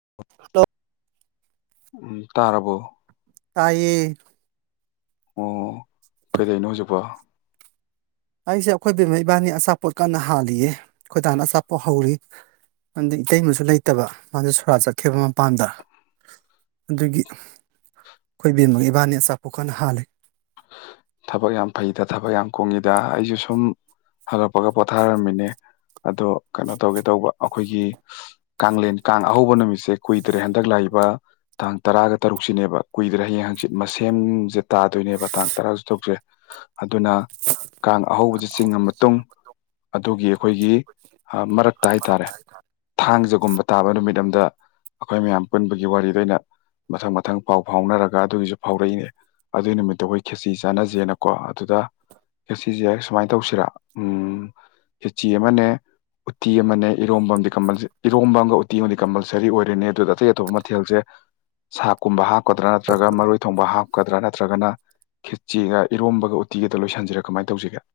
[unintelligible] ꯎꯝ ꯇꯥꯔꯕꯣ ꯇꯥꯏꯌꯦ ꯑꯣ ꯀꯩꯗꯅꯣ ꯍꯧꯖꯤꯛꯄꯣ ꯑꯩꯁꯦ ꯑꯩꯈꯣꯏ ꯕꯦꯝꯃꯥ ꯏꯕꯥꯅꯤ ꯑꯆꯥꯄꯣꯠ ꯀꯟꯅ ꯍꯥꯜꯂꯤꯌꯦ ꯈꯣꯏꯗꯥꯅ ꯑꯆꯥꯄꯣꯠ ꯍꯧꯔꯤ ꯑꯗ ꯏꯇꯩꯃꯁꯨ ꯂꯩꯇꯕ ꯃꯥꯁ ꯁꯣꯔꯥ ꯆꯠꯈꯤꯕ ꯃꯄꯥꯟꯗ ꯑꯗꯨꯒꯤ ꯑꯩꯈꯣꯏ ꯏꯕꯦꯝꯃ ꯏꯕꯥꯅꯤ ꯑꯆꯥꯄꯣꯠ ꯈꯅ ꯍꯥꯂꯦ ꯊꯕꯛ ꯌꯥꯝ ꯐꯩꯗ ꯊꯕꯛ ꯌꯥꯝ ꯀꯨꯡꯉꯤꯗ ꯑꯩꯁꯨ ꯁꯨꯝ ꯍꯜꯂꯛꯄꯒ ꯄꯣꯊꯥꯔꯝꯃꯤꯅꯦ ꯑꯗꯣ ꯀꯩꯅꯣ ꯇꯧꯒꯦ ꯇꯧꯕ ꯑꯩꯈꯣꯏꯒꯤ ꯀꯦꯟ ꯀꯥꯡ ꯑꯍꯧꯕ ꯅꯨꯃꯤꯠꯁꯦ ꯀꯨꯏꯗ꯭ꯔꯦ ꯍꯟꯗꯛ ꯂꯥꯛꯏꯕ ꯇꯥꯡ ꯇꯔꯥꯒ ꯇꯔꯨꯛꯁꯤꯅꯦꯕ ꯀꯨꯏꯗ꯭ꯔꯦ ꯍꯌꯦꯡ ꯍꯪꯆꯤꯠ ꯃꯁꯦꯝꯁꯦ ꯇꯥꯗꯣꯏꯅꯦꯕ ꯇꯥꯡ ꯇꯔꯥꯁꯨ ꯊꯣꯛꯇ꯭ꯔꯦ ꯑꯗꯨꯅ ꯀꯥꯡ ꯑꯍꯧꯕꯁꯤ ꯆꯤꯡꯉ ꯃꯇꯨꯡ ꯑꯗꯨꯒꯤ ꯑꯩꯈꯣꯏꯒꯤ ꯃꯔꯛꯇ ꯍꯥꯏꯇꯥꯔꯦ ꯊꯥꯡꯖꯒꯨꯝꯕ ꯇꯥꯕ ꯅꯨꯃꯤꯠ ꯑꯝꯗ ꯑꯩꯈꯣꯏ ꯃꯌꯥꯝ ꯄꯨꯟꯕꯒꯤ ꯋꯥꯔꯤꯗ ꯑꯣꯏꯅ ꯃꯊꯪ ꯃꯊꯪ ꯄꯥꯎ ꯐꯥꯎꯅꯔꯒ ꯑꯗꯨꯒꯤꯁꯨ ꯐꯥꯎꯔꯛꯏꯅꯦ ꯑꯗꯨꯒꯤ ꯅꯨꯃꯤꯠꯇꯨ ꯑꯩꯈꯣꯏ ꯈꯦꯁꯤ ꯆꯥꯟꯅꯖꯦꯅꯀꯣ ꯑꯗꯨꯗ ꯈꯦꯆꯤꯁꯦ ꯁꯨꯃꯥꯏꯅ ꯇꯧꯁꯤꯔ ꯎꯝ ꯈꯦꯆꯤ ꯑꯃꯅꯦ ꯎꯇꯤ ꯑꯃꯅꯦ ꯏꯔꯣꯝꯕꯝꯗꯤ ꯀꯃꯜꯁꯦ ꯏꯔꯣꯝꯕꯝꯒ ꯎ ꯇꯤꯉꯣꯟꯗꯤ ꯀꯝꯄꯜꯁꯔꯤ ꯑꯣꯏꯔꯦꯅꯤ ꯑꯗꯨꯗ ꯑꯇꯩ ꯑꯇꯣꯞꯄ ꯃꯊꯦꯜꯁꯦ ꯁꯥꯥꯛꯀꯨꯝꯕ ꯍꯥ ꯍꯥꯞꯀꯗ꯭ꯔꯥ ꯅꯠꯇ꯭ꯔꯒ ꯃꯔꯣꯏ ꯊꯣꯡꯕ ꯍꯥꯞꯀꯗ꯭ꯔꯥ ꯅꯠꯇ꯭ꯔꯒꯅ ꯈꯦꯠꯆꯦꯒ ꯏꯔꯣꯝꯕꯒ ꯎꯇꯤꯒꯗ ꯂꯣꯏꯁꯟꯁꯤꯔꯦ ꯀꯃꯥꯏ ꯇꯧꯁꯤꯒꯦ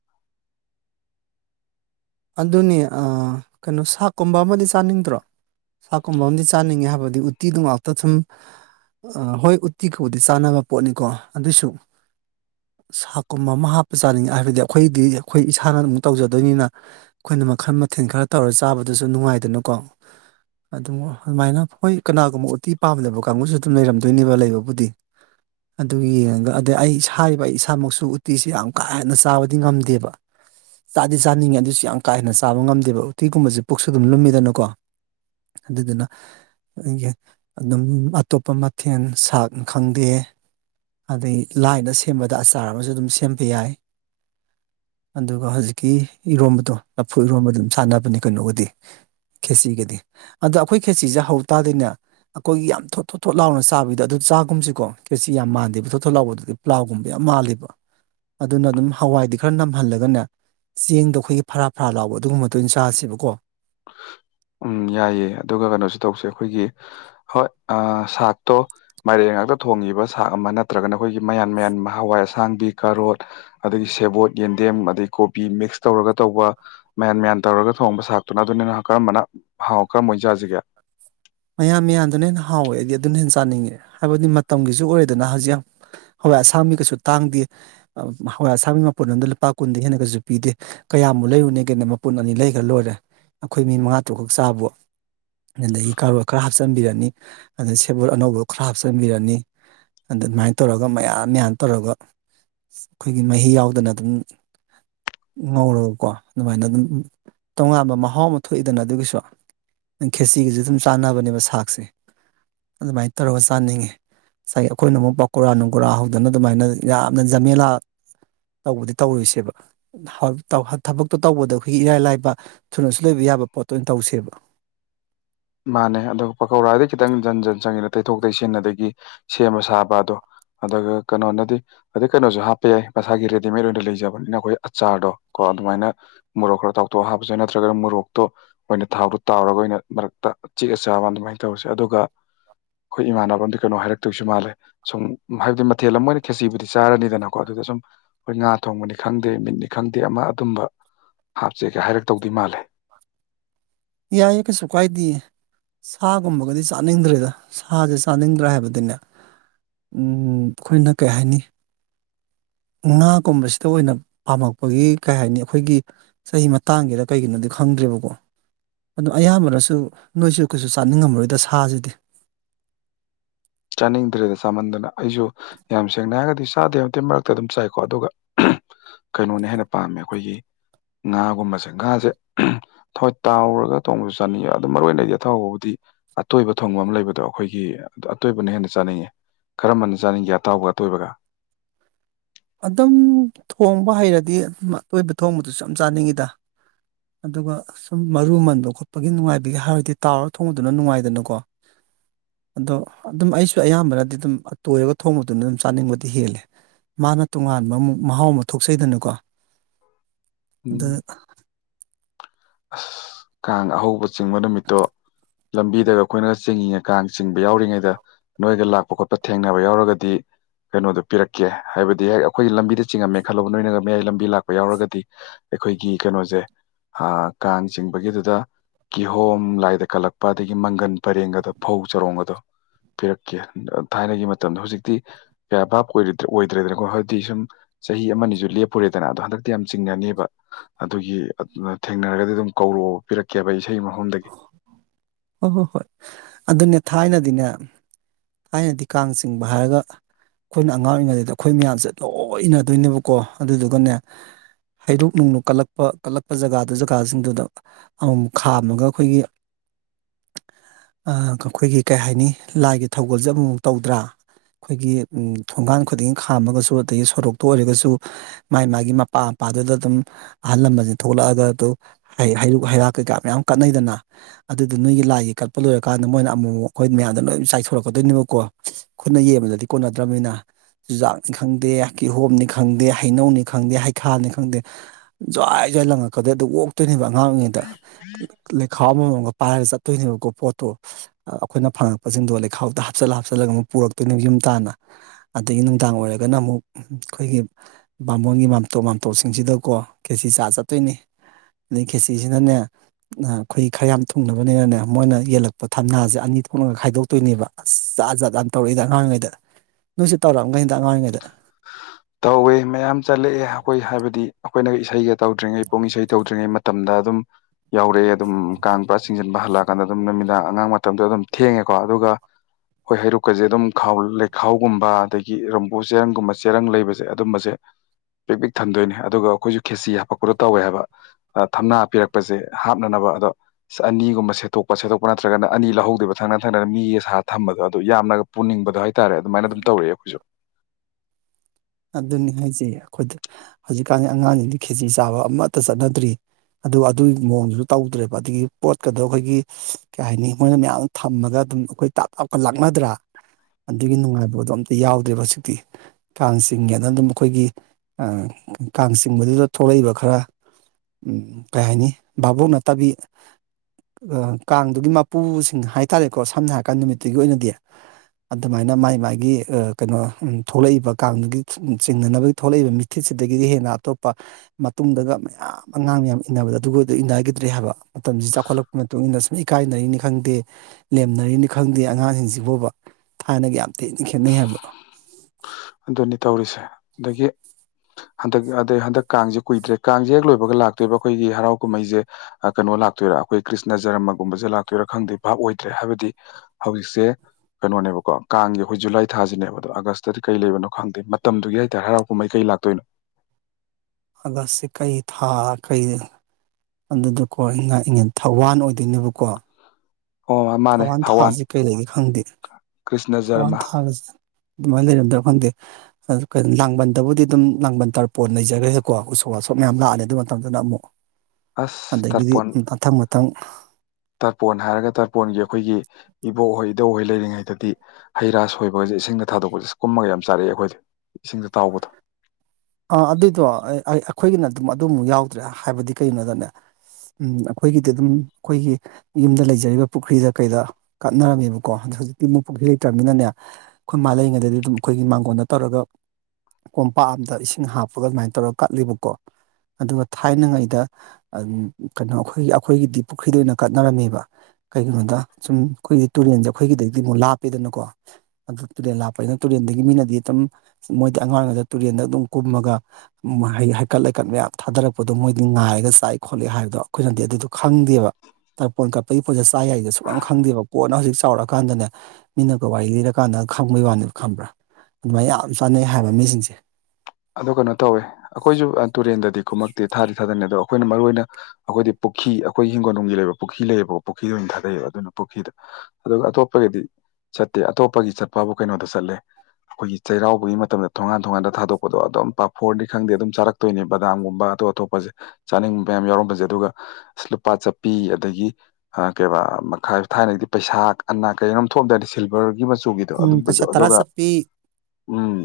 ꯑꯗꯨꯅꯦ ꯀꯩꯅꯣ ꯁꯥꯛꯀꯨꯝꯕ ꯑꯃꯗꯤ ꯆꯥꯅꯤꯡꯗ꯭ꯔꯣ ꯆꯥꯛꯀꯨꯝꯕ ꯑꯃꯗꯤꯝ ꯆꯥꯅꯤꯡꯉꯦ ꯍꯥꯏꯕꯗꯤ ꯎꯠꯇꯤꯗꯨ ꯉꯥꯛꯇ ꯁꯨꯝ ꯑ ꯍꯣꯏ ꯎꯠꯇꯤꯒꯕꯨꯗꯤ ꯆꯥꯅꯕ ꯄꯣꯠꯅꯤꯀꯣ ꯑꯗꯨꯏꯁꯨ ꯁꯥꯥꯛꯀꯨꯝꯕ ꯑꯃ ꯍꯥꯞꯄ ꯆꯥꯅꯤꯡꯉꯦ ꯍꯥꯏꯕꯗꯤ ꯑꯩꯈꯣꯏꯗꯤ ꯑꯩꯈꯣꯏ ꯏꯁꯥꯅ ꯑꯗꯨꯝ ꯇꯧꯖꯗꯣꯏꯅꯤꯅ ꯑꯩꯈꯣꯏꯅ ꯃꯈꯜ ꯃꯊꯦꯜ ꯈꯔ ꯇꯧꯔ ꯆꯥꯕꯗꯨꯁꯨ ꯅꯨꯡꯉꯥꯏꯗꯅꯀꯣ ꯑꯗꯨꯝ ꯑꯗꯨꯃꯥꯏꯅ ꯍꯣꯏ ꯀꯅꯥꯒꯨꯝꯕ ꯎꯠꯇꯤ ꯄꯥꯕꯅꯦꯕ ꯀꯥꯡꯕꯨꯁꯨ ꯑꯗꯨꯝ ꯂꯩꯔꯝꯗꯣꯏꯅꯦꯕ ꯂꯩꯕꯕꯨꯗꯤ ꯑꯗꯨꯒꯤ ꯌꯦꯡꯉꯒ ꯑꯗꯩ ꯑꯩ ꯏꯁꯔꯤꯕ ꯑꯩ ꯏꯁꯥꯃꯛꯁꯨ ꯎꯠꯇꯤꯁ ꯌꯥꯝ ꯀꯥ ꯍꯦꯟꯅ ꯆꯥꯕꯗꯤ ꯉꯝꯗꯦꯕ ꯆꯥꯗꯤ ꯆꯥꯅꯤꯡꯉꯦ ꯑꯗꯨꯁꯨ ꯌꯥꯝ ꯀꯥ ꯍꯦꯟꯅ ꯆꯥꯕ ꯉꯝꯗꯦꯕ ꯎꯇꯤꯒꯨꯝꯕꯁ ꯄꯨꯛꯁꯨ ꯑꯗꯨꯝ ꯂꯨꯝꯃꯤꯗꯅꯀꯣ ꯑꯗꯨꯗꯨꯅ ꯑꯩꯒꯤ ꯑꯗꯨꯝ ꯑꯇꯣꯞꯄ ꯃꯊꯦꯜ ꯁꯥꯛ ꯈꯪꯗꯦ ꯑꯗꯩ ꯂꯥꯏꯅ ꯁꯦꯝꯕꯗ ꯑꯆꯥꯔ ꯑꯃꯁꯨ ꯑꯗꯨꯝ ꯁꯦꯝꯕ ꯌꯥꯏ ꯑꯗꯨꯒ ꯍꯧꯖꯤꯛꯀꯤ ꯏꯔꯣꯝꯕꯗꯣ ꯂꯐꯨ ꯏꯔꯣꯝꯕ ꯑꯗꯨꯝ ꯁꯥꯟꯅꯕꯅꯦ ꯀꯩꯅꯣꯒꯗꯤ ꯈꯦꯁꯤꯒꯗꯤ ꯑꯗ ꯑꯩꯈꯣꯏ ꯈꯦꯁꯤꯁꯦ ꯍꯧꯇꯥꯗꯣꯏꯅꯦ ꯑꯩꯈꯣꯏꯒꯤ ꯌꯥꯝ ꯊꯣꯠ ꯊꯠꯣꯠ ꯂꯥꯎꯅ ꯆꯥꯕꯤꯗ ꯑꯗꯨ ꯆꯥꯒꯨꯝꯁꯤꯀꯣ ꯀꯦ ꯁꯤ ꯌꯥꯝ ꯃꯥꯟꯗꯦꯕ ꯊꯣꯠ ꯊꯣꯠ ꯂꯥꯎꯕꯗꯨꯗꯤ ꯄ꯭ꯂꯥꯎꯒꯨꯝꯕ ꯌꯥꯝ ꯃꯥꯂꯕ ꯑꯗꯨꯅ ꯑꯗꯨꯝ ꯍꯋꯥꯏꯗꯤ ꯈꯔ ꯅꯝꯍꯜꯂꯒꯅꯦ ꯆꯦꯡꯗꯣ ꯑꯩꯈꯣꯏꯒꯤ ꯐꯔꯥ ꯐꯔꯥ ꯂꯥꯎꯕ ꯑꯗꯨꯒꯨꯝꯕ ꯑꯣꯏꯅ ꯆꯥꯔꯁꯦꯕꯀꯣ ꯎꯝ ꯌꯥꯏꯑꯦ ꯑꯗꯨꯒ ꯀꯩꯅꯣꯁꯤ ꯇꯧꯁꯦ ꯑꯩꯈꯣꯏꯒꯤ ꯍꯣꯏ ꯑ ꯁꯥꯛꯇꯣ ꯃꯥꯏꯔꯦꯟ ꯉꯥꯛꯇ ꯊꯣꯡꯉꯤꯕ ꯁꯥꯛ ꯑꯃ ꯅꯠꯇ꯭ꯔꯒꯅ ꯑꯩꯈꯣꯏꯒꯤ ꯃꯌꯥꯟ ꯃꯌꯥꯟ ꯍꯋꯥꯏ ꯑꯁꯥꯡꯕꯤ ꯀꯥꯔꯣꯠ ꯑꯗꯒꯤ ꯁꯦꯕꯣꯠ ꯌꯦꯟꯗꯦꯝ ꯑꯗꯗꯒꯤ ꯀꯣꯕꯤ ꯃꯤꯛꯁ ꯇꯧꯔꯒ ꯇꯧꯕ ꯃꯌꯥꯟ ꯃꯌꯥꯟ ꯇꯧꯔꯒ ꯊꯣꯡꯕ ꯁꯥ ꯑꯗꯨꯅ ꯑꯗꯨꯅꯤꯅ ꯀꯔꯝꯕꯅ ꯍꯥꯎ ꯀꯔꯝꯕ ꯑꯣꯏꯅ ꯆꯥꯁꯤꯒꯦ ꯃꯌꯥꯝ ꯃꯌꯥꯝꯗꯨꯅ ꯍꯦ ꯍꯥꯎꯋꯦ ꯑꯩꯗꯤ ꯑꯗꯨꯅ ꯍꯦꯟꯅ ꯆꯥꯅꯤꯡꯉꯦ ꯍꯥꯏꯕꯗꯤ ꯃꯇꯝꯒꯤꯁꯨ ꯑꯣꯏꯔꯦꯗꯅ ꯍꯧꯖꯤꯛ ꯍꯋꯥꯏ ꯑꯁꯥꯕꯤ ꯀꯩꯁꯨ ꯇꯥꯡꯗꯦ ꯍꯋꯥꯏ ꯑꯁꯥꯕꯤ ꯃꯄꯨꯟꯣꯝꯗ ꯂꯨꯄꯥ ꯀꯨꯟꯗ ꯍꯦꯟꯅ ꯀꯩꯁꯨ ꯄꯤꯗꯦ ꯀꯌꯥꯝꯕꯨꯛ ꯂꯩꯔꯨꯅꯦꯒꯦꯅꯦ ꯃꯄꯨꯟ ꯑꯅꯤ ꯂꯩꯈ꯭ꯔ ꯂꯣꯏꯔꯦ ꯑꯩꯈꯣꯏ ꯃꯤ ꯃꯉꯥ ꯇꯔꯨꯛꯈꯛ ꯆꯥꯕꯨ ꯑꯗꯨꯗꯒꯤ ꯀꯥꯔꫭꯠ ꯈꯔ ꯍꯥꯞꯆꯤꯟꯕꯤꯔꯅꯤ ꯑꯗꯩ ꯁꯦꯕꯣꯠ ꯑꯅꯧꯕ ꯈꯔ ꯍꯥꯞꯆꯤꯟꯕꯤꯔꯅꯤ ꯑꯗꯨ ꯑꯗꯨꯃꯥꯏꯅ ꯇꯧꯔꯒ ꯃꯌꯥꯟ ꯃꯌꯥꯟ ꯇꯧꯔꯒ ꯑꯩꯈꯣꯏꯒꯤ ꯃꯍꯤ ꯌꯥꯎꯗꯅ ꯑꯗꯨꯝ ꯉꯧꯔꯒꯀꯣ ꯑꯗꯨꯃꯥꯏꯅ ꯑꯗꯨꯝ ꯇꯣꯉꯥꯟꯕ ꯃꯍꯥꯎ ꯑꯃ ꯊꯣꯛꯏꯗꯅ ꯑꯗꯨꯒꯤꯁꯨ ꯅꯪ ꯈꯦꯠꯁꯤꯒꯤꯁꯨ ꯑꯗꯨꯝ ꯆꯥꯅꯕꯅꯦꯕ ꯁꯥꯛꯁꯦ ꯑꯗꯨꯃꯥꯏꯅ ꯇꯧꯔꯒ ꯆꯥꯅꯤꯡꯉꯤ ꯉꯁꯥꯏ ꯑꯩꯈꯣꯏꯅ ꯑꯃꯨꯛ ꯄꯥꯎꯀꯨꯔꯥ ꯅꯨꯡꯀꯣꯔꯥ ꯍꯧꯗꯅ ꯑꯗꯨꯃꯥꯏꯅ ꯌꯥꯝꯅ ꯖꯃꯦꯂꯥ ꯇꯧꯕꯗꯤ ꯇꯧꯔꯨꯁꯦꯕ ꯊꯕꯛꯇꯣ ꯇꯧꯕꯗ ꯑꯩꯈꯣꯏꯒꯤ ꯏꯔꯥꯏ ꯂꯥꯏꯕ ꯊꯨꯅꯁꯨ ꯂꯣꯏꯕ ꯌꯥꯕ ꯄꯣꯠꯇ ꯑꯣꯏꯅ ꯇꯧꯁꯦꯕ ꯃꯥꯅꯦ ꯑꯗꯣ ꯄꯀꯧꯔꯥꯗꯤꯩ ꯈꯤꯇꯪ ꯖꯟ ꯖꯟ ꯆꯪꯉꯤꯅ ꯇꯩꯊꯣꯛ ꯇꯩꯁꯤꯟ ꯑꯗꯒꯤ ꯁꯦꯝꯕ ꯁꯥꯕ ꯑꯗꯣ ꯑꯗꯨꯒ ꯀꯩꯅꯣꯅꯗꯤ ꯑꯗꯨꯗꯩ ꯀꯩꯅꯣꯁꯨ ꯍꯥꯞꯄ ꯌꯥꯏ ꯃꯁꯥꯒꯤ ꯔꯦꯗꯤꯃꯦꯗ ꯑꯣꯏꯅ ꯂꯩꯖꯕꯅꯤꯅ ꯑꯩꯈꯣꯏ ꯑꯆꯥꯔꯗꯣ ꯀꯣ ꯑꯗꯨꯃꯥꯏꯅ ꯃꯣꯔꯣꯛ ꯈꯔ ꯇꯥꯎꯇꯣꯛ ꯍꯥꯞꯄꯁꯨ ꯅꯠꯇ꯭ꯔꯒ ꯃꯣꯔꯣꯛꯇꯣ ꯑꯣꯏꯅ ꯊꯥꯎꯗꯣ ꯇꯥꯎꯔꯒ ꯑꯣꯏꯅ ꯃꯔꯛ ꯇ ꯆꯦꯛ ꯑꯆꯥꯥꯕ ꯑꯗꯨꯃꯥꯏꯅ ꯇꯧꯔꯁꯦ ꯑꯗꯨꯒ ꯑꯩꯈꯣꯏ ꯏꯃꯥꯟꯅꯕ ꯑꯝꯗꯤ ꯀꯩꯅꯣ ꯍꯥꯏꯔꯛꯇꯣꯏꯁꯨ ꯃꯥꯜꯂꯦ ꯁꯨꯝ ꯍꯥꯏꯕꯗꯤ ꯃꯊꯦꯜ ꯑꯃ ꯑꯣꯏꯅ ꯈꯦꯆꯕꯨꯗꯤ ꯆꯥꯔꯅꯤꯗꯅꯀꯣ ꯑꯗꯨꯗ ꯁꯨꯝ ꯑꯩꯈꯣꯏ ꯉꯥ ꯊꯣꯡꯕꯅꯤ ꯈꯪꯗꯦ ꯃꯤꯠꯅꯤ ꯈꯪꯗꯦ ꯑꯃ ꯑꯗꯨꯝꯕ ꯍꯥꯞꯆꯦꯒ ꯍꯥꯏꯔꯛꯇꯧꯗꯤ ꯃꯥꯜꯂꯦ ꯌꯥꯏꯌꯦ ꯀꯁꯨꯨꯀꯥꯏꯗꯤꯌꯦ ꯁꯥꯒꯨꯝꯕꯒꯗꯤ ꯆꯥꯅꯤꯡꯗ꯭ꯔꯦꯗ ꯁꯥꯁꯦ ꯆꯥꯅꯤꯡꯗ꯭ꯔꯦ ꯍꯥꯏꯕꯗꯤꯅꯦ ꯎꯝ ꯑꯩꯈꯣꯏꯅ ꯀꯩ ꯍꯥꯏꯅꯤ ꯉꯥꯒꯨꯝꯕꯁꯤꯗ ꯑꯣꯏꯅ ꯄꯥꯝꯃꯛꯄꯒꯤ ꯀꯩ ꯍꯥꯏꯅꯤ ꯑꯩꯈꯣꯏꯒꯤ ꯆꯍꯤ ꯃꯇꯥꯡꯒꯤꯗ ꯀꯩꯒꯤꯅꯣꯗꯤ ꯈꯪꯗ꯭ꯔꯦꯕꯀꯣ ꯑꯗꯨꯣ ꯑꯌꯥꯝꯕꯅꯁꯨ ꯅꯣꯏꯁꯨ ꯀꯩꯁꯨ ꯆꯥꯅꯤꯡꯉꯝꯃꯔꯣꯏꯗ ꯁꯥꯁꯤꯗꯤ ꯆꯥꯅꯤꯡꯗ꯭ꯔꯦꯗ ꯆꯃꯟꯗꯅ ꯑꯩꯁꯨ ꯌꯥꯝ ꯁꯦꯡꯅ ꯍꯥꯏꯔꯒꯗꯤ ꯆꯥꯗꯦ ꯃꯇꯇꯩ ꯃꯔꯛꯇ ꯑꯗꯨꯝ ꯆꯥꯏꯀꯣ ꯑꯗꯨꯒ ꯀꯩꯅꯣꯅꯦ ꯍꯦꯟꯅ ꯄꯥꯝꯃꯦ ꯑꯩꯈꯣꯏꯒꯤ ꯉꯥꯒꯨꯝꯕꯁꯦ ꯉꯥꯁꯦ ꯍꫭꯏ ꯇꯥꯎꯔꯒ ꯇꯣꯡꯕꯁꯨ ꯆꯥꯅꯤꯡꯑꯦ ꯑꯗꯨ ꯃꯔꯨ ꯑꯣꯏꯅ ꯑꯩꯗꯤ ꯑꯇꯥꯎꯕꯕꯨꯗꯤ ꯑꯇꯣꯏꯕ ꯊꯣꯡꯕ ꯑꯃ ꯂꯩꯕꯗꯣ ꯑꯩꯈꯣꯏꯒꯤ ꯑꯇꯣꯏꯕꯅ ꯍꯦꯟꯅ ꯆꯥꯅꯤꯡꯉꯦ ꯈꯔꯝꯕꯅ ꯆꯥꯅꯤꯡꯒꯦ ꯑꯇꯥꯎꯕꯒ ꯑꯇꯣꯏꯕꯒ ꯑꯗꯨꯝ ꯊꯣꯡꯕ ꯍꯩꯔꯗꯤ ꯑꯇꯣꯏꯕ ꯊꯣꯡꯕꯗꯨꯁꯨ ꯌꯥꯝ ꯆꯥꯅꯤꯡꯉꯤꯗ ꯑꯗꯨꯒ ꯁꯨꯝ ꯃꯔꯨ ꯃꯟꯕ ꯈꯣꯠꯄꯒꯤ ꯅꯨꯡꯉꯥꯏꯕꯒꯤ ꯍꯥꯏꯔꯕꯗꯤ ꯇꯥꯎꯔ ꯊꯣꯡꯉꯗꯅ ꯅꯨꯡꯉꯥꯏꯗꯅꯀꯣ ꯑꯗꯣ ꯑꯗꯨꯝ ꯑꯩꯁꯨ ꯑꯌꯥꯝꯕꯅꯗꯤ ꯑꯗꯨꯝ ꯇꯣꯏꯔꯒ ꯊꯣꯡꯕꯗꯨꯅ ꯑꯗꯨꯝ ꯆꯥꯅꯤꯡꯕꯗꯤ ꯍꯦꯜꯂꯦ ꯃꯥꯅ ꯇꯣꯉꯥꯟꯕ ꯑꯃꯨꯛ ꯃꯍꯥꯎ ꯑꯃ ꯊꯣꯛꯆꯩꯗꯅꯀꯣ ꯑꯗ ꯎꯝ ꯑꯁ ꯀꯥꯡ ꯑꯍꯧꯕ ꯆꯤꯡꯕ ꯅꯨꯃꯤꯠꯇꯣ ꯂꯝꯕꯤꯗꯒ ꯑꯩꯈꯣꯏꯅ ꯆꯤꯡꯉꯤꯉ ꯀꯥꯡ ꯆꯤꯡꯕ ꯌꯥꯎꯔꯤꯉꯩꯗ ꯅꯣꯏꯒ ꯂꯥꯛꯄ ꯈꯣꯠꯄ ꯊꯦꯡꯅꯕ ꯌꯥꯎꯔꯒꯗꯤ ꯀꯩꯅꯣꯗꯣ ꯄꯤꯔꯛꯀꯦ ꯍꯥꯏꯕꯗꯤ ꯍ ꯑꯩꯈꯣꯏꯒꯤ ꯂꯝꯕꯤꯗ ꯆꯤꯡꯉꯝꯃꯦ ꯈꯜꯂꯣꯕ ꯅꯣꯏꯅꯒ ꯃꯌꯥꯏ ꯂꯝꯕꯤ ꯂꯥꯛꯄ ꯌꯥꯎꯔꯒꯗꯤ ꯑꯩꯈꯣꯏꯒꯤ ꯀꯩꯅꯣꯖꯦ ꯀꯥꯡ ꯆꯤꯡꯕꯒꯤꯗꯨꯗ ꯀꯤꯍꯣꯝ ꯂꯥꯏꯗ ꯀꯜꯂꯛꯄ ꯑꯗꯒꯤ ꯃꯪꯒꯟ ꯄꯔꯦꯡꯒꯗꯣ ꯐꯧ ꯆꯔꯣꯡꯒꯗꯣ ꯄꯤꯔꯛꯀꯦ ꯊꯥꯏꯅꯒꯤ ꯃꯇꯝꯗ ꯍꯧꯖꯤꯛꯇꯤ ꯀꯌꯥ ꯚꯥꯞ ꯑꯣꯏ ꯑꯣꯏꯗ꯭ꯔꯦꯗꯅꯀꯣ ꯍꯥꯏꯖꯤꯗꯤ ꯁꯨꯝ ꯆꯍꯤ ꯑꯃꯅꯤꯁꯨ ꯂꯦꯞꯄꯨꯔꯦꯗꯅ ꯑꯗꯣ ꯍꯟꯗꯛꯇꯤ ꯌꯥꯝ ꯆꯤꯡꯅꯅꯦꯕ ꯑꯗꯨꯒꯤ ꯊꯦꯡꯅꯔꯒ ꯑꯗꯨꯝ ꯀꯧꯔꯛꯑꯣ ꯄꯤꯔꯛꯀꯦꯕ ꯏꯁꯩ ꯃꯐꯝꯗꯒꯤ ꯍꯣꯏ ꯍꯣꯏ ꯍꯣꯏ ꯑꯗꯨꯅꯦ ꯊꯥꯏꯅꯗꯤꯅꯦ ꯊꯥꯏꯅꯗꯤ ꯀꯥꯡ ꯆꯤꯡꯕ ꯍꯥꯏꯔꯒ ꯑꯩꯈꯣꯏꯅ ꯑꯉꯥꯡ ꯑꯣꯏꯔꯤꯉꯩꯗ ꯑꯩꯈꯣꯏ ꯃꯌꯥꯝꯁꯦ ꯂꯣꯏ ꯏꯅꯗꯣꯏꯅꯦꯕꯀꯣ ꯑꯗꯨꯗꯨꯒꯅꯦ ꯍꯩꯔꯨꯛ ꯅꯨꯡꯂꯨꯛ ꯀꯠꯂꯛꯄ ꯀꯠꯂꯛꯄ ꯖꯒꯥꯗꯨ ꯖꯒꯥꯁꯤꯡꯗꯨꯗ ꯑꯃꯃꯨꯛ ꯈꯥꯝꯃꯒ ꯑꯩꯈꯣꯏꯒꯤ ꯑꯥ ꯑꯩꯈꯣꯏꯒꯤ ꯀꯩ ꯍꯥꯏꯅꯤ ꯂꯥꯏꯒꯤ ꯊꯧꯒꯜꯁꯦ ꯑꯃꯨꯃꯨꯛ ꯇꯧꯗ꯭ꯔꯥ ꯑꯩꯈꯣꯏꯒꯤ ꯊꯣꯡꯒꯥꯟ ꯈꯨꯗꯤꯡꯒꯤ ꯈꯥꯝꯃꯒꯁꯨ ꯑꯗꯒꯤ ꯁꯣꯔꯣꯛꯇ ꯑꯣꯏꯔꯒꯁꯨ ꯃꯥꯥꯏ ꯃꯥꯒꯤ ꯃꯄꯥ ꯃꯄꯥꯗꯨꯗ ꯑꯗꯨꯝ ꯑꯍꯜ ꯂꯃꯟꯁꯦ ꯊꯣꯛꯂꯛꯑꯒ ꯑꯗꯨ ꯍꯩ ꯍꯩꯔꯛ ꯍꯩꯔꯥꯛ ꯀꯩꯀꯥ ꯃꯌꯥꯝ ꯀꯠꯅꯩꯗꯅ ꯑꯗꯨꯗ ꯅꯣꯏꯒꯤ ꯂꯥꯏꯒꯤ ꯀꯠꯄ ꯂꯣꯏꯔꯀꯥꯟꯗ ꯃꯣꯏꯅ ꯑꯃꯨꯛ ꯑꯩꯈꯣꯏ ꯃꯌꯥꯝꯗ ꯂꯣꯏ ꯆꯥꯏꯊꯣꯔꯛꯀꯗꯣꯏꯅꯦꯕꯀꯣ ꯈꯨꯠꯅ ꯌꯦꯡꯕꯗꯗꯤ ꯀꯣꯟꯅꯗ꯭ꯔꯕꯅꯤꯅ ꯆꯨꯖꯥꯛꯅꯤ ꯈꯪꯗꯦ ꯀꯤꯍꯣꯝꯅꯤ ꯈꯪꯗꯦ ꯍꯩꯅꯧꯅꯤ ꯈꯪꯗꯦ ꯍꯩꯈꯥꯅꯤ ꯈꯪꯗꯦ ꯖꯋꯥꯏꯖ꯭ꯋꯥꯏ ꯂꯪꯉꯛꯀꯗꯣꯏ ꯑꯗꯨ ꯑꯣꯛꯇꯣꯏꯅꯦꯕ ꯑꯉꯥꯡ ꯑꯣꯏꯔꯤꯉꯩꯗ ꯈꯥꯑꯃꯃꯝꯒ ꯄꯥꯏꯔꯒ ꯆꯠꯇꯣꯏꯅꯦꯕꯀꯣ ꯄꯣꯠꯇꯣ ꯑꯩꯈꯣꯏꯅ ꯐꯪꯉꯛꯄꯁꯤꯡꯗꯣ ꯂꯩꯈꯥꯎꯗ ꯍꯥꯞꯆꯤꯜꯂ ꯍꯥꯞꯆꯤꯜꯂꯒ ꯑꯃꯨꯛ ꯄꯨꯔꯛꯇꯣꯏꯅꯦ ꯌꯨꯝ ꯇꯥꯟꯅ ꯑꯗꯒꯤ ꯅꯨꯡꯗꯥꯡ ꯑꯣꯏꯔꯒꯅ ꯑꯃꯨꯛ ꯑꯩꯈꯣꯏꯒꯤ ꯕꯥꯝꯕꯣꯟꯒꯤ ꯃꯥꯝꯇꯣꯞ ꯃꯥꯝꯇꯣꯞꯁꯤꯡꯁꯤꯗꯀꯣ ꯀꯦꯖꯤ ꯆꯥ ꯆꯠꯇꯣꯏꯅꯤ ꯑꯗꯩ ꯈꯦꯁꯤꯁꯤꯅꯅꯦ ꯑꯩꯈꯣꯏ ꯈꯔ ꯌꯥꯝ ꯊꯨꯡꯅꯕꯅꯤꯅꯅꯦ ꯃꯣꯏꯅ ꯌꯦꯜꯂꯛꯄ ꯊꯝꯅꯥꯁꯦ ꯑꯅꯤ ꯊꯣꯛꯂꯒ ꯈꯥꯏꯗꯣꯛꯇꯣꯏꯅꯦꯕ ꯑꯁ ꯆꯥꯠ ꯖꯠ ꯌꯥꯝ ꯇꯧꯔꯛꯏꯗ ꯑꯉꯥꯡꯔꯤꯉꯩꯗ ꯅꯣꯏꯁꯨ ꯇꯧꯔꯛꯑꯝꯒꯅꯤꯗ ꯑꯉꯥꯡ ꯑꯣꯏꯔꯤꯉꯩꯗ ꯇꯧꯋꯦ ꯃꯌꯥꯝ ꯆꯠꯂꯛꯑꯦ ꯑꯩꯈꯣꯏ ꯍꯥꯏꯕꯗꯤ ꯑꯩꯈꯣꯏꯅ ꯏꯁꯩꯒ ꯇꯧꯗ꯭ꯔꯤꯉꯩ ꯄꯨꯡ ꯏꯁꯩ ꯇꯧꯗ꯭ꯔꯤꯉꯩ ꯃꯇꯝꯗ ꯑꯗꯨꯝ ꯌꯥꯎꯔꯛꯑꯦ ꯑꯗꯨꯝ ꯀꯥꯡ [unintelligible] ꯕꯥ ꯍꯜꯂꯛꯑꯀꯥꯟꯗ ꯑꯗꯨꯝ ꯅꯨꯃꯤꯗꯥꯡ ꯑꯉꯥꯡ ꯃꯇꯝꯗꯣ ꯑꯗꯨꯝ ꯊꯦꯡꯉꯦꯀꯣ ꯑꯗꯨꯒ ꯍꯣꯏ ꯍꯩꯔꯨꯛꯀꯁꯦ ꯑꯗꯨꯝ ꯂꯩꯈꯥꯎꯒꯨꯝꯕ ꯑꯗꯒꯤ ꯔꯣꯝꯕꯣ ꯆꯦꯔꯪꯒꯨꯝꯕ ꯆꯦꯔꯪ ꯂꯩꯕꯁꯦ ꯑꯗꯨꯝꯕꯁꯦ ꯄꯤꯛ ꯄꯤꯛ ꯊꯝꯗꯣꯏꯅꯦ ꯑꯗꯨꯒ ꯑꯩꯈꯣꯏꯁꯨ ꯈꯦꯁꯤ ꯍꯥꯄꯛꯄꯗ ꯇꯧꯋꯦ ꯍꯥꯏꯕ ꯑꯥ ꯊꯝꯅꯥ ꯄꯤꯔꯛꯄꯁꯦ ꯍꯥꯞꯅꯅꯕ ꯑꯗꯣ ꯑꯅꯤꯒꯨꯝꯕ ꯁꯦꯠꯇꯣꯛꯄ ꯁꯦꯠꯇꯣꯛꯄ ꯅꯠꯇ꯭ꯔꯒꯅ ꯑꯅꯤ ꯂꯧꯍꯧꯗꯦꯕ ꯊꯪꯅ ꯊꯪꯅꯅ ꯃꯤꯒꯤ ꯑꯁꯥ ꯊꯝꯕꯗꯣ ꯑꯗꯨ ꯌꯥꯝꯅꯒ ꯄꯨꯅꯤꯡꯕꯗꯣ ꯍꯥꯏ ꯇꯥꯔꯦ ꯑꯗꯨꯃꯅ ꯑꯗꯨꯝ ꯇꯧꯔꯛꯏ ꯑꯩꯈꯣꯏꯁꯨ ꯑꯗꯨꯅꯤ ꯍꯥꯏꯁꯦ ꯑꯩꯈꯣꯏꯗ ꯍꯧꯖꯤꯛꯀꯥꯟꯒꯤ ꯑꯉꯥꯡꯁꯤꯡꯗꯤ ꯈꯦꯖꯤ ꯆꯥꯕ ꯑꯃꯠꯇ ꯆꯠꯅꯗ꯭ꯔꯤ ꯑꯗꯨ ꯑꯗꯨꯒꯤ ꯃꯑꯣꯡꯗꯨꯁꯨ ꯇꯧꯗ꯭ꯔꯦꯕ ꯑꯗꯒꯤ ꯄꯣꯠꯀꯗꯣ ꯑꯩꯈꯣꯏꯒꯤ ꯀꯩ ꯍꯥꯏꯅꯤ ꯃꯣꯏꯅ ꯃꯌꯥꯝ ꯊꯝꯃꯒ ꯑꯗꯨꯝ ꯑꯩꯈꯣꯏ ꯇꯥꯞ ꯇꯥꯞꯀ ꯂꯥꯛꯅꯗ꯭ꯔꯥ ꯑꯗꯨꯒꯤ ꯅꯨꯡꯉꯥꯏꯕꯗꯣ ꯑꯝꯇ ꯌꯥꯎꯗ꯭ꯔꯦꯕ ꯍꯧꯖꯤꯛꯇꯤ ꯀꯥꯟꯁꯦ ꯆꯤꯡꯒꯦꯅ ꯑꯗꯨꯝ ꯑꯩꯈꯣꯏꯒꯤ ꯀꯥꯡ ꯆꯤꯡꯕꯗꯨꯗ ꯊꯣꯛꯂꯛꯏꯕ ꯈꯔ ꯎꯝ ꯀꯩ ꯍꯥꯏꯅꯤ ꯚꯥꯕꯣꯛ ꯅꯠꯇꯕꯤ ꯀꯥꯡꯗꯨꯒꯤ ꯃꯄꯨꯁꯤꯡ ꯍꯥꯏꯇꯥꯔꯦꯀꯣ ꯁꯝꯅ ꯍꯥꯏꯔꯀꯥꯟꯗ ꯅꯨꯃꯤꯠꯇꯨꯒꯤ ꯑꯣꯏꯅꯗꯤ ꯑꯗꯨꯃꯥꯏꯅ ꯃꯥꯥꯏ ꯃꯥꯒꯤ ꯀꯩꯅꯣ ꯊꯣꯛꯂꯛꯏꯕ ꯀꯥꯡꯗꯨꯒꯤ ꯆꯤꯡꯅꯅꯕꯒꯤ ꯊꯣꯛꯂꯛꯏꯕ ꯃꯤꯊꯠꯁꯤꯗꯒꯤꯗꯤ ꯍꯦꯟꯅ ꯑꯇꯣꯞꯄ ꯃꯇꯨꯡꯗꯒ ꯃꯌꯥꯝ ꯑꯉꯥꯡ ꯃꯌꯥꯝ ꯏꯟꯅꯕꯗ ꯑꯗꯨꯒꯗ ꯏꯟꯅꯈꯤꯗ꯭ꯔꯦ ꯍꯥꯏꯕ ꯃꯇꯝꯁꯤ ꯆꯥꯎꯈꯠꯂꯛ ꯃꯇꯨꯡ ꯏꯟꯅ ꯁꯨꯝ ꯏꯀꯥꯏꯅꯔꯤꯅꯤ ꯈꯪꯗꯦ ꯂꯦꯝꯅꯔꯤꯅꯤ ꯈꯪꯗꯦ ꯑꯉꯥꯡꯁꯤꯡꯁꯤ ꯕꯣꯕꯥ ꯊꯥꯏꯅꯒ ꯌꯥꯝ ꯊꯤꯅ ꯈꯦꯠꯅꯩ ꯍꯥꯏꯕ ꯑꯗꯨꯅꯦ ꯇꯧꯔꯤꯁꯦ ꯑꯗꯒꯤ ꯍꯟꯗꯛ ꯑꯗꯩ ꯍꯟꯗꯛ ꯀꯥꯡꯁꯦ ꯀꯨꯏꯗ꯭ꯔꯦ ꯀꯥꯡꯁꯦ ꯍꯦꯛ ꯂꯣꯏꯕꯒ ꯂꯥꯛꯇꯣꯏꯕ ꯑꯩꯈꯣꯏꯒꯤ ꯍꯔꯥꯎ ꯀꯨꯝꯍꯩꯖꯦ ꯑ ꯀꯥꯅꯣ ꯂꯥꯛꯇꯣꯏꯔ ꯑꯩꯈꯣꯏ ꯀ꯭ꯔꯤꯁꯅ ꯖꯔꯃꯒꯨꯝꯕꯖꯦ ꯂꯥꯛꯇꯣꯏꯔ‌ꯈꯪꯗꯦ ꯚꯥꯞ ꯑꯣꯏꯗ꯭ꯔꯦ ꯍꯥꯏꯕꯗꯤ ꯍꯧꯖꯤꯛꯁꯦ ꯀꯩꯅꯣꯅꯦꯕꯀꯣ ꯀꯥꯡꯒꯤ ꯑꯩꯈꯣꯏ ꯖꯨꯂꯥꯏ ꯊꯥꯖꯤꯅꯦꯕ ꯑꯗꯣ ꯑꯥꯒꯁꯇꯗꯤ ꯀꯩ ꯂꯩꯕꯅꯣ ꯈꯪꯗꯦ ꯃꯇꯝꯗꯨꯒꯤ ꯍꯥꯏꯇꯥꯔꯦ ꯍꯔꯥꯎꯀꯨꯝꯃꯩ ꯀꯩ ꯂꯥꯛꯇꯣꯏꯅꯣ ꯑꯥꯒꯁꯁꯤ ꯀꯩ ꯊꯥ ꯀꯩ ꯑꯗꯨꯗꯀꯣ ꯏꯉꯥ ꯏꯉꯦꯟ ꯊꯧꯋꯥꯟ ꯑꯣꯏꯗꯣꯏꯅꯦꯕꯀꯣ ꯑꯣ ꯃꯥꯅꯦ ꯊꯧꯋꯥꯟ ꯊꯖꯤ ꯀꯩ ꯂꯩꯒꯦ ꯈꯪꯗꯦ ꯀ꯭ꯔꯤꯁꯅ ꯊꯧꯋꯥꯟ ꯖꯔꯃ ꯊꯥꯒꯖꯤ ꯑꯗꯨꯃꯥꯏꯟ ꯂꯩꯔꯝꯗ꯭ꯔꯥ ꯈꯪꯗꯦ ꯑꯗꯥ ꯀꯩꯅꯣ ꯂꯥꯡꯕꯟꯗꯕꯨꯗꯤ ꯑꯗꯨꯝ ꯂꯥꯡꯕꯟ ꯇꯔꯄꯣꯟ ꯂꯩꯖꯒ꯭ꯔꯦꯀꯣ ꯎꯁꯣꯞ ꯋꯥꯁꯣꯞ ꯃꯌꯥꯝ ꯂꯥꯛꯑꯅꯤ ꯑꯗꯨ ꯃꯇꯝꯗꯨꯗ ꯑꯃꯨꯛ ꯑꯁ ꯑꯗꯒꯤꯗꯤ ꯇꯔꯄꯣꯟ ꯃꯊꯪ ꯃꯊꯪ ꯇꯔꯄꯣꯟ ꯍꯥꯏꯔꯒ ꯇꯔꯄꯣꯟꯖꯤ ꯑꯩꯈꯣꯏꯒꯤ ꯏꯕꯣꯛꯍꯣꯏ ꯏꯙꯧꯍꯣꯏ ꯂꯩꯔꯤꯉꯩꯗꯗꯤ ꯍꯩꯔꯥ ꯁꯣꯏꯕꯒꯖꯦ ꯏꯁꯤꯡꯅ ꯊꯥꯗꯣꯛꯄꯁꯦ ꯀꯨꯝꯃꯒ ꯌꯥꯝ ꯆꯔꯛꯑꯦ ꯑꯩꯈꯣꯏꯗꯤ ꯏꯁꯤꯡꯗ ꯇꯥꯎꯕꯗꯣ ꯑ ꯑꯗꯨꯗꯣ ꯑꯩ ꯑꯩ ꯑꯩꯈꯣꯏꯒꯤꯅ ꯑꯗꯨꯝ ꯑꯗꯨꯃꯨꯛ ꯌꯥꯎꯗ꯭ꯔꯦ ꯍꯥꯏꯕꯗꯤ ꯀꯩꯅꯣꯗꯅꯦ ꯎꯝ ꯑꯈꯣꯏꯒꯤꯗꯤ ꯑꯗꯨꯝ ꯑꯈꯣꯏꯒꯤ ꯌꯨꯝꯗ ꯂꯩꯖꯔꯤꯕ ꯄꯨꯈ꯭ꯔꯤꯗ ꯀꯩꯗ ꯀꯠꯅꯔꯝꯃꯦꯕꯀꯣ ꯑꯗꯣ ꯍꯧꯖꯤꯛꯇꯤ ꯃꯨꯛ ꯄꯨꯈ꯭ꯔꯤ ꯂꯩꯇ꯭ꯔꯅꯤꯅꯅꯦ ꯑꯈꯣꯏ ꯃꯥ ꯂꯩꯔꯤꯉꯩꯗꯗꯤ ꯑꯗꯨꯝ ꯑꯈꯣꯏꯒꯤ ꯃꯥꯡꯒꯣꯟꯗ ꯇꯧꯔꯒ ꯀꯣꯝꯄꯥꯛ ꯑꯝꯗ ꯏꯁꯤꯡ ꯏꯁꯤꯡ ꯍꯥꯞꯄꯒ ꯑꯗꯨꯃꯥꯏꯅ ꯇꯧꯔꯒ ꯀꯠꯂꯤꯕꯀꯣ ꯑꯗꯨꯒ ꯊꯥꯏꯅꯉꯩꯗ ꯑꯝ ꯀꯩꯅꯣ ꯑꯩꯈꯣꯏ ꯑꯩꯈꯣꯏꯒꯤꯗꯤ ꯄꯨꯈ꯭ꯔꯤꯗ ꯑꯣꯏꯅ ꯀꯠꯅꯔꯝꯃꯦꯕ ꯀꯩꯒꯤꯅꯣꯗ ꯁꯨꯝ ꯑꯩꯈꯣꯏꯒꯤ ꯇꯨꯔꯦꯟꯖꯦ ꯑꯩꯈꯣꯏꯒꯤꯗꯗꯤ ꯑꯃꯨꯛ ꯂꯥꯞꯄꯦꯗꯅꯀꯣ ꯑꯗꯨ ꯇꯨꯔꯦꯟ ꯂꯥꯛꯄꯅꯤꯅ ꯇꯨꯔꯦꯜꯗꯒꯤ ꯃꯤꯅꯗꯤ ꯑꯗꯨꯝ ꯃꯣꯏꯗꯤ ꯑꯉꯥꯡꯉꯗ ꯇꯨꯔꯦꯜꯗ ꯑꯗꯨꯝ ꯀꯨꯝꯃꯒ ꯃꯍꯩ ꯍꯩꯀꯠ ꯂꯩꯀꯠ ꯃꯌꯥꯝ ꯊꯥꯗꯔꯛꯄꯗꯣ ꯃꯣꯏꯗꯤ ꯉꯥꯏꯔꯒ ꯆꯥꯏ ꯈꯣꯠꯂꯦ ꯍꯥꯏꯕꯗꯣ ꯑꯈꯣꯏꯅꯗꯤ ꯑꯗꯨꯗꯣ ꯈꯪꯗꯦꯕ ꯇꯔꯄꯣꯟ ꯀꯞꯄꯒꯤ ꯄꯣꯠꯖꯦ ꯆꯥ ꯌꯥꯏꯖꯦ ꯁꯨꯛꯈꯪ ꯈꯪꯗꯦꯕ ꯀꯣꯟꯅ ꯍꯧꯖꯤꯛ ꯆꯥꯎꯔꯛꯑꯀꯥꯟꯗꯅꯦ ꯃꯤꯅꯒ ꯋꯥꯔꯤ ꯂꯤꯔ ꯀꯥꯟꯗ ꯈꯪꯕꯒꯤ ꯋꯥꯅꯤ ꯈꯪꯕ꯭ꯔꯥ ꯑꯗꯨꯃꯥꯏꯟ ꯌꯥꯝ ꯆꯥꯟꯅꯩ ꯍꯥꯏꯕ ꯃꯤꯁꯤꯡꯁꯦ ꯑꯗꯣ ꯀꯥꯅꯣ ꯇꯧꯋꯦ ꯑꯩꯈꯣꯏꯖꯨ ꯑ ꯇꯨꯔꯦꯟꯗꯗꯤ ꯈꯨꯃꯛꯇꯦ ꯊꯥꯗꯤ ꯊꯥꯗꯅꯗ꯭ꯔꯣ ꯑꯩꯈꯣꯏꯅ ꯃꯔꯨꯑꯣꯏ ꯑꯣꯏꯅ ꯑꯈꯣꯏꯗꯤ ꯄꯨꯛꯈꯤ ꯑꯩꯈꯣꯏ ꯍꯤꯡꯒꯣꯜꯅꯨꯡꯒꯤ ꯂꯩꯕ ꯄꯨꯈꯤ ꯂꯩꯌꯦꯕꯣ ꯄꯨꯈꯤꯗ ꯑꯣꯏꯅ ꯊꯥꯗꯩꯑꯕ ꯑꯗꯨꯅ ꯄꯨꯈꯤꯗ ꯑꯗꯨꯒ ꯑꯇꯣꯞꯄꯒꯤꯗꯤ ꯆꯠꯇꯦ ꯑꯇꯣꯞꯄꯒꯤ ꯆꯠꯄꯕꯨ ꯀꯩꯅꯣꯗ ꯆꯠꯂꯦ ꯑꯩꯈꯣꯏꯒꯤ ꯆꯩꯔꯥꯎꯕꯒꯤ ꯃꯇꯝꯗ ꯊꯣꯒꯥꯟ ꯊꯣꯒꯥꯟꯗ ꯊꯥꯗꯣꯛꯄ ꯄꯣꯗꯣ ꯑꯗꯨꯝ ꯄꯥꯐꯣꯔꯅꯤ ꯈꯪꯗꯦ ꯑꯗꯨꯝ ꯆꯥꯔꯛꯇꯣꯏꯅꯤ ꯕꯗꯥꯝꯒꯨꯝꯕ ꯑꯇꯣꯞ ꯑꯇꯣꯞꯄꯖꯦ ꯆꯥꯅꯤꯡꯕꯌꯥꯝ ꯌꯥꯎꯔꯝꯕꯖꯦ ꯑꯗꯨꯒ ꯏꯁ ꯂꯨꯄꯥ ꯆꯥꯠꯄꯤ ꯑꯗꯒꯤ ꯑ ꯀꯩꯕ ꯑ ꯃꯈꯥ ꯊꯥꯏꯅꯒꯤꯗꯤ ꯄꯩꯁꯥ ꯑꯅꯥ ꯀꯩꯅꯣꯝ ꯊꯣꯛꯑꯝꯗꯔꯗꯤ ꯁꯤꯜ ꯕꯔꯒꯤ ꯃꯆꯨꯒꯤꯗꯣ ꯎꯝ ꯑꯗꯨꯝꯕꯖꯨ ꯄꯩꯁꯥ ꯇꯔꯥ ꯑꯗꯨꯒ ꯆꯠꯄꯤ ꯎꯝ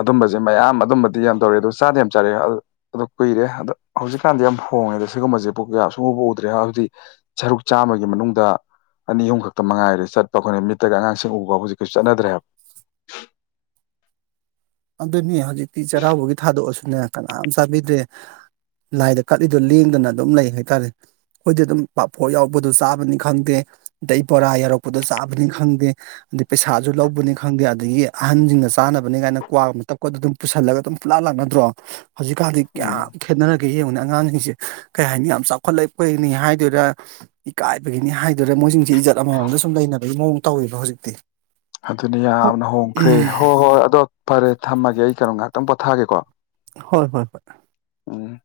ꯑꯗꯨꯝꯕꯖꯦ ꯃꯌꯥꯝ ꯑꯗꯨꯝꯕꯗꯤ ꯌꯥꯝ ꯇꯧꯔꯛꯑꯦ ꯑꯗꯣ ꯆꯥꯗꯤ ꯌꯥꯝ ꯆꯥꯔꯦ ꯑꯗꯨꯗꯣ ꯑꯗꯣ ꯀꯨꯏꯔꯦ ꯑꯗꯣ ꯍꯧꯖꯤꯛꯀꯥꯟꯗꯤ ꯌꯥꯝ ꯍꯣꯡꯉꯦꯗ ꯁꯤꯒꯨꯝꯕꯖꯦ ꯄꯨꯀꯌꯥ ꯁꯨꯡꯎꯕ ꯎꯗ꯭ꯔꯦ ꯍꯧꯖꯤꯛ ꯁꯔꯨꯛ ꯆꯥꯝꯃꯒꯤ ꯃꯅꯨꯡꯗ ꯑꯅꯤ ꯑꯍꯨꯝ ꯈꯛꯇ ꯃꯉꯥꯏꯔꯦ ꯆꯠꯄ ꯑꯩꯈꯣꯏꯅ ꯃꯤꯠꯇꯒ ꯑꯉꯥꯡꯁꯤꯡ ꯎꯕ ꯍꯧꯖꯤꯛꯀꯩꯁꯨ ꯆꯠꯗ꯭ꯔꯦ ꯍꯥꯏꯕ ꯑꯗꯨꯅꯤ ꯍꯧꯖꯤꯛꯇꯤ ꯆꯩꯔꯥꯎꯕꯒꯤ ꯊꯥꯗꯣꯛꯑꯁꯨꯅꯦ ꯀꯅꯥꯝ ꯆꯥꯕꯤꯗ꯭ꯔꯦ ꯂꯥꯏꯗ ꯀꯠꯂꯤꯗꯣ ꯂꯦꯡꯗꯅ ꯑꯗꯨꯝ ꯂꯩ ꯍꯥꯏꯇꯥꯔꯦ ꯑꯩꯈꯣꯏꯗꯤ ꯑꯗꯨꯝ ꯄꯥꯐꯣꯔ ꯌꯥꯎꯔꯛꯄꯗꯣ ꯆꯥꯕꯅꯤ ꯈꯪꯗꯦ ꯑꯗꯩ ꯕꯣꯔꯥ ꯌꯥꯎꯔꯛꯄꯗꯣ ꯆꯥꯕꯅꯤ ꯈꯪꯗꯦ ꯑꯗꯩ ꯄꯩꯁꯥꯖꯨ ꯂꯧꯕꯅꯤ ꯈꯪꯗꯦ ꯑꯗꯒꯤ ꯑꯍꯟꯖꯤꯡꯅ ꯆꯥꯅꯕꯅꯦ ꯀꯥꯏꯅ ꯀ꯭ꯋꯥ ꯃꯇꯞꯀꯗꯣ ꯑꯗꯨꯝ ꯄꯨꯁꯜꯂꯒ ꯑꯗꯨꯝ ꯄꯨꯂꯥ ꯂꯥꯛꯅꯗ꯭ꯔꯣ ꯍꯧꯖꯤꯛꯀꯥꯟꯗꯤ ꯎꯝ ꯀꯌꯥꯝ ꯈꯦꯠꯅꯔꯒꯦ ꯌꯦꯡꯉꯨꯅꯦ ꯑꯉꯥꯡꯖꯤꯡꯁꯦ ꯀꯩ ꯍꯥꯏꯅꯤ ꯌꯥꯝ ꯆꯥꯎꯈꯠꯂꯛꯄꯩꯅꯤ ꯍꯥꯏꯗꯣꯏꯔꯥ ꯏꯀꯥꯏꯕꯒꯤꯅꯤ ꯍꯥꯏꯗꯣꯏꯔ‌ ꯃꯣꯏꯖꯤꯡꯖꯤ ꯏꯖꯠ ꯑꯃꯃꯝꯗ ꯁꯨꯝ ꯂꯩꯅꯕꯒꯤ ꯃꯑꯣꯡ ꯇꯧꯋꯦꯕ ꯍꯧꯖꯤꯛꯇꯤ ꯑꯗꯨꯅꯦ ꯍꯣ ꯌꯥꯝꯅ ꯍꯣꯡꯈ꯭ꯔꯦ ꯎꯝ ꯍꯣ ꯍꯣꯏ ꯑꯗꯣ ꯐꯔꯦ ꯊꯝꯃꯒꯦ ꯑꯩ ꯀꯩꯅꯣꯝ ꯉꯥꯏꯍꯥꯛꯇꯪ ꯄꯣꯊꯥꯒꯦꯀꯣ ꯍꯣꯏ ꯍꯣꯏ ꯍꯣꯏ ꯎꯝ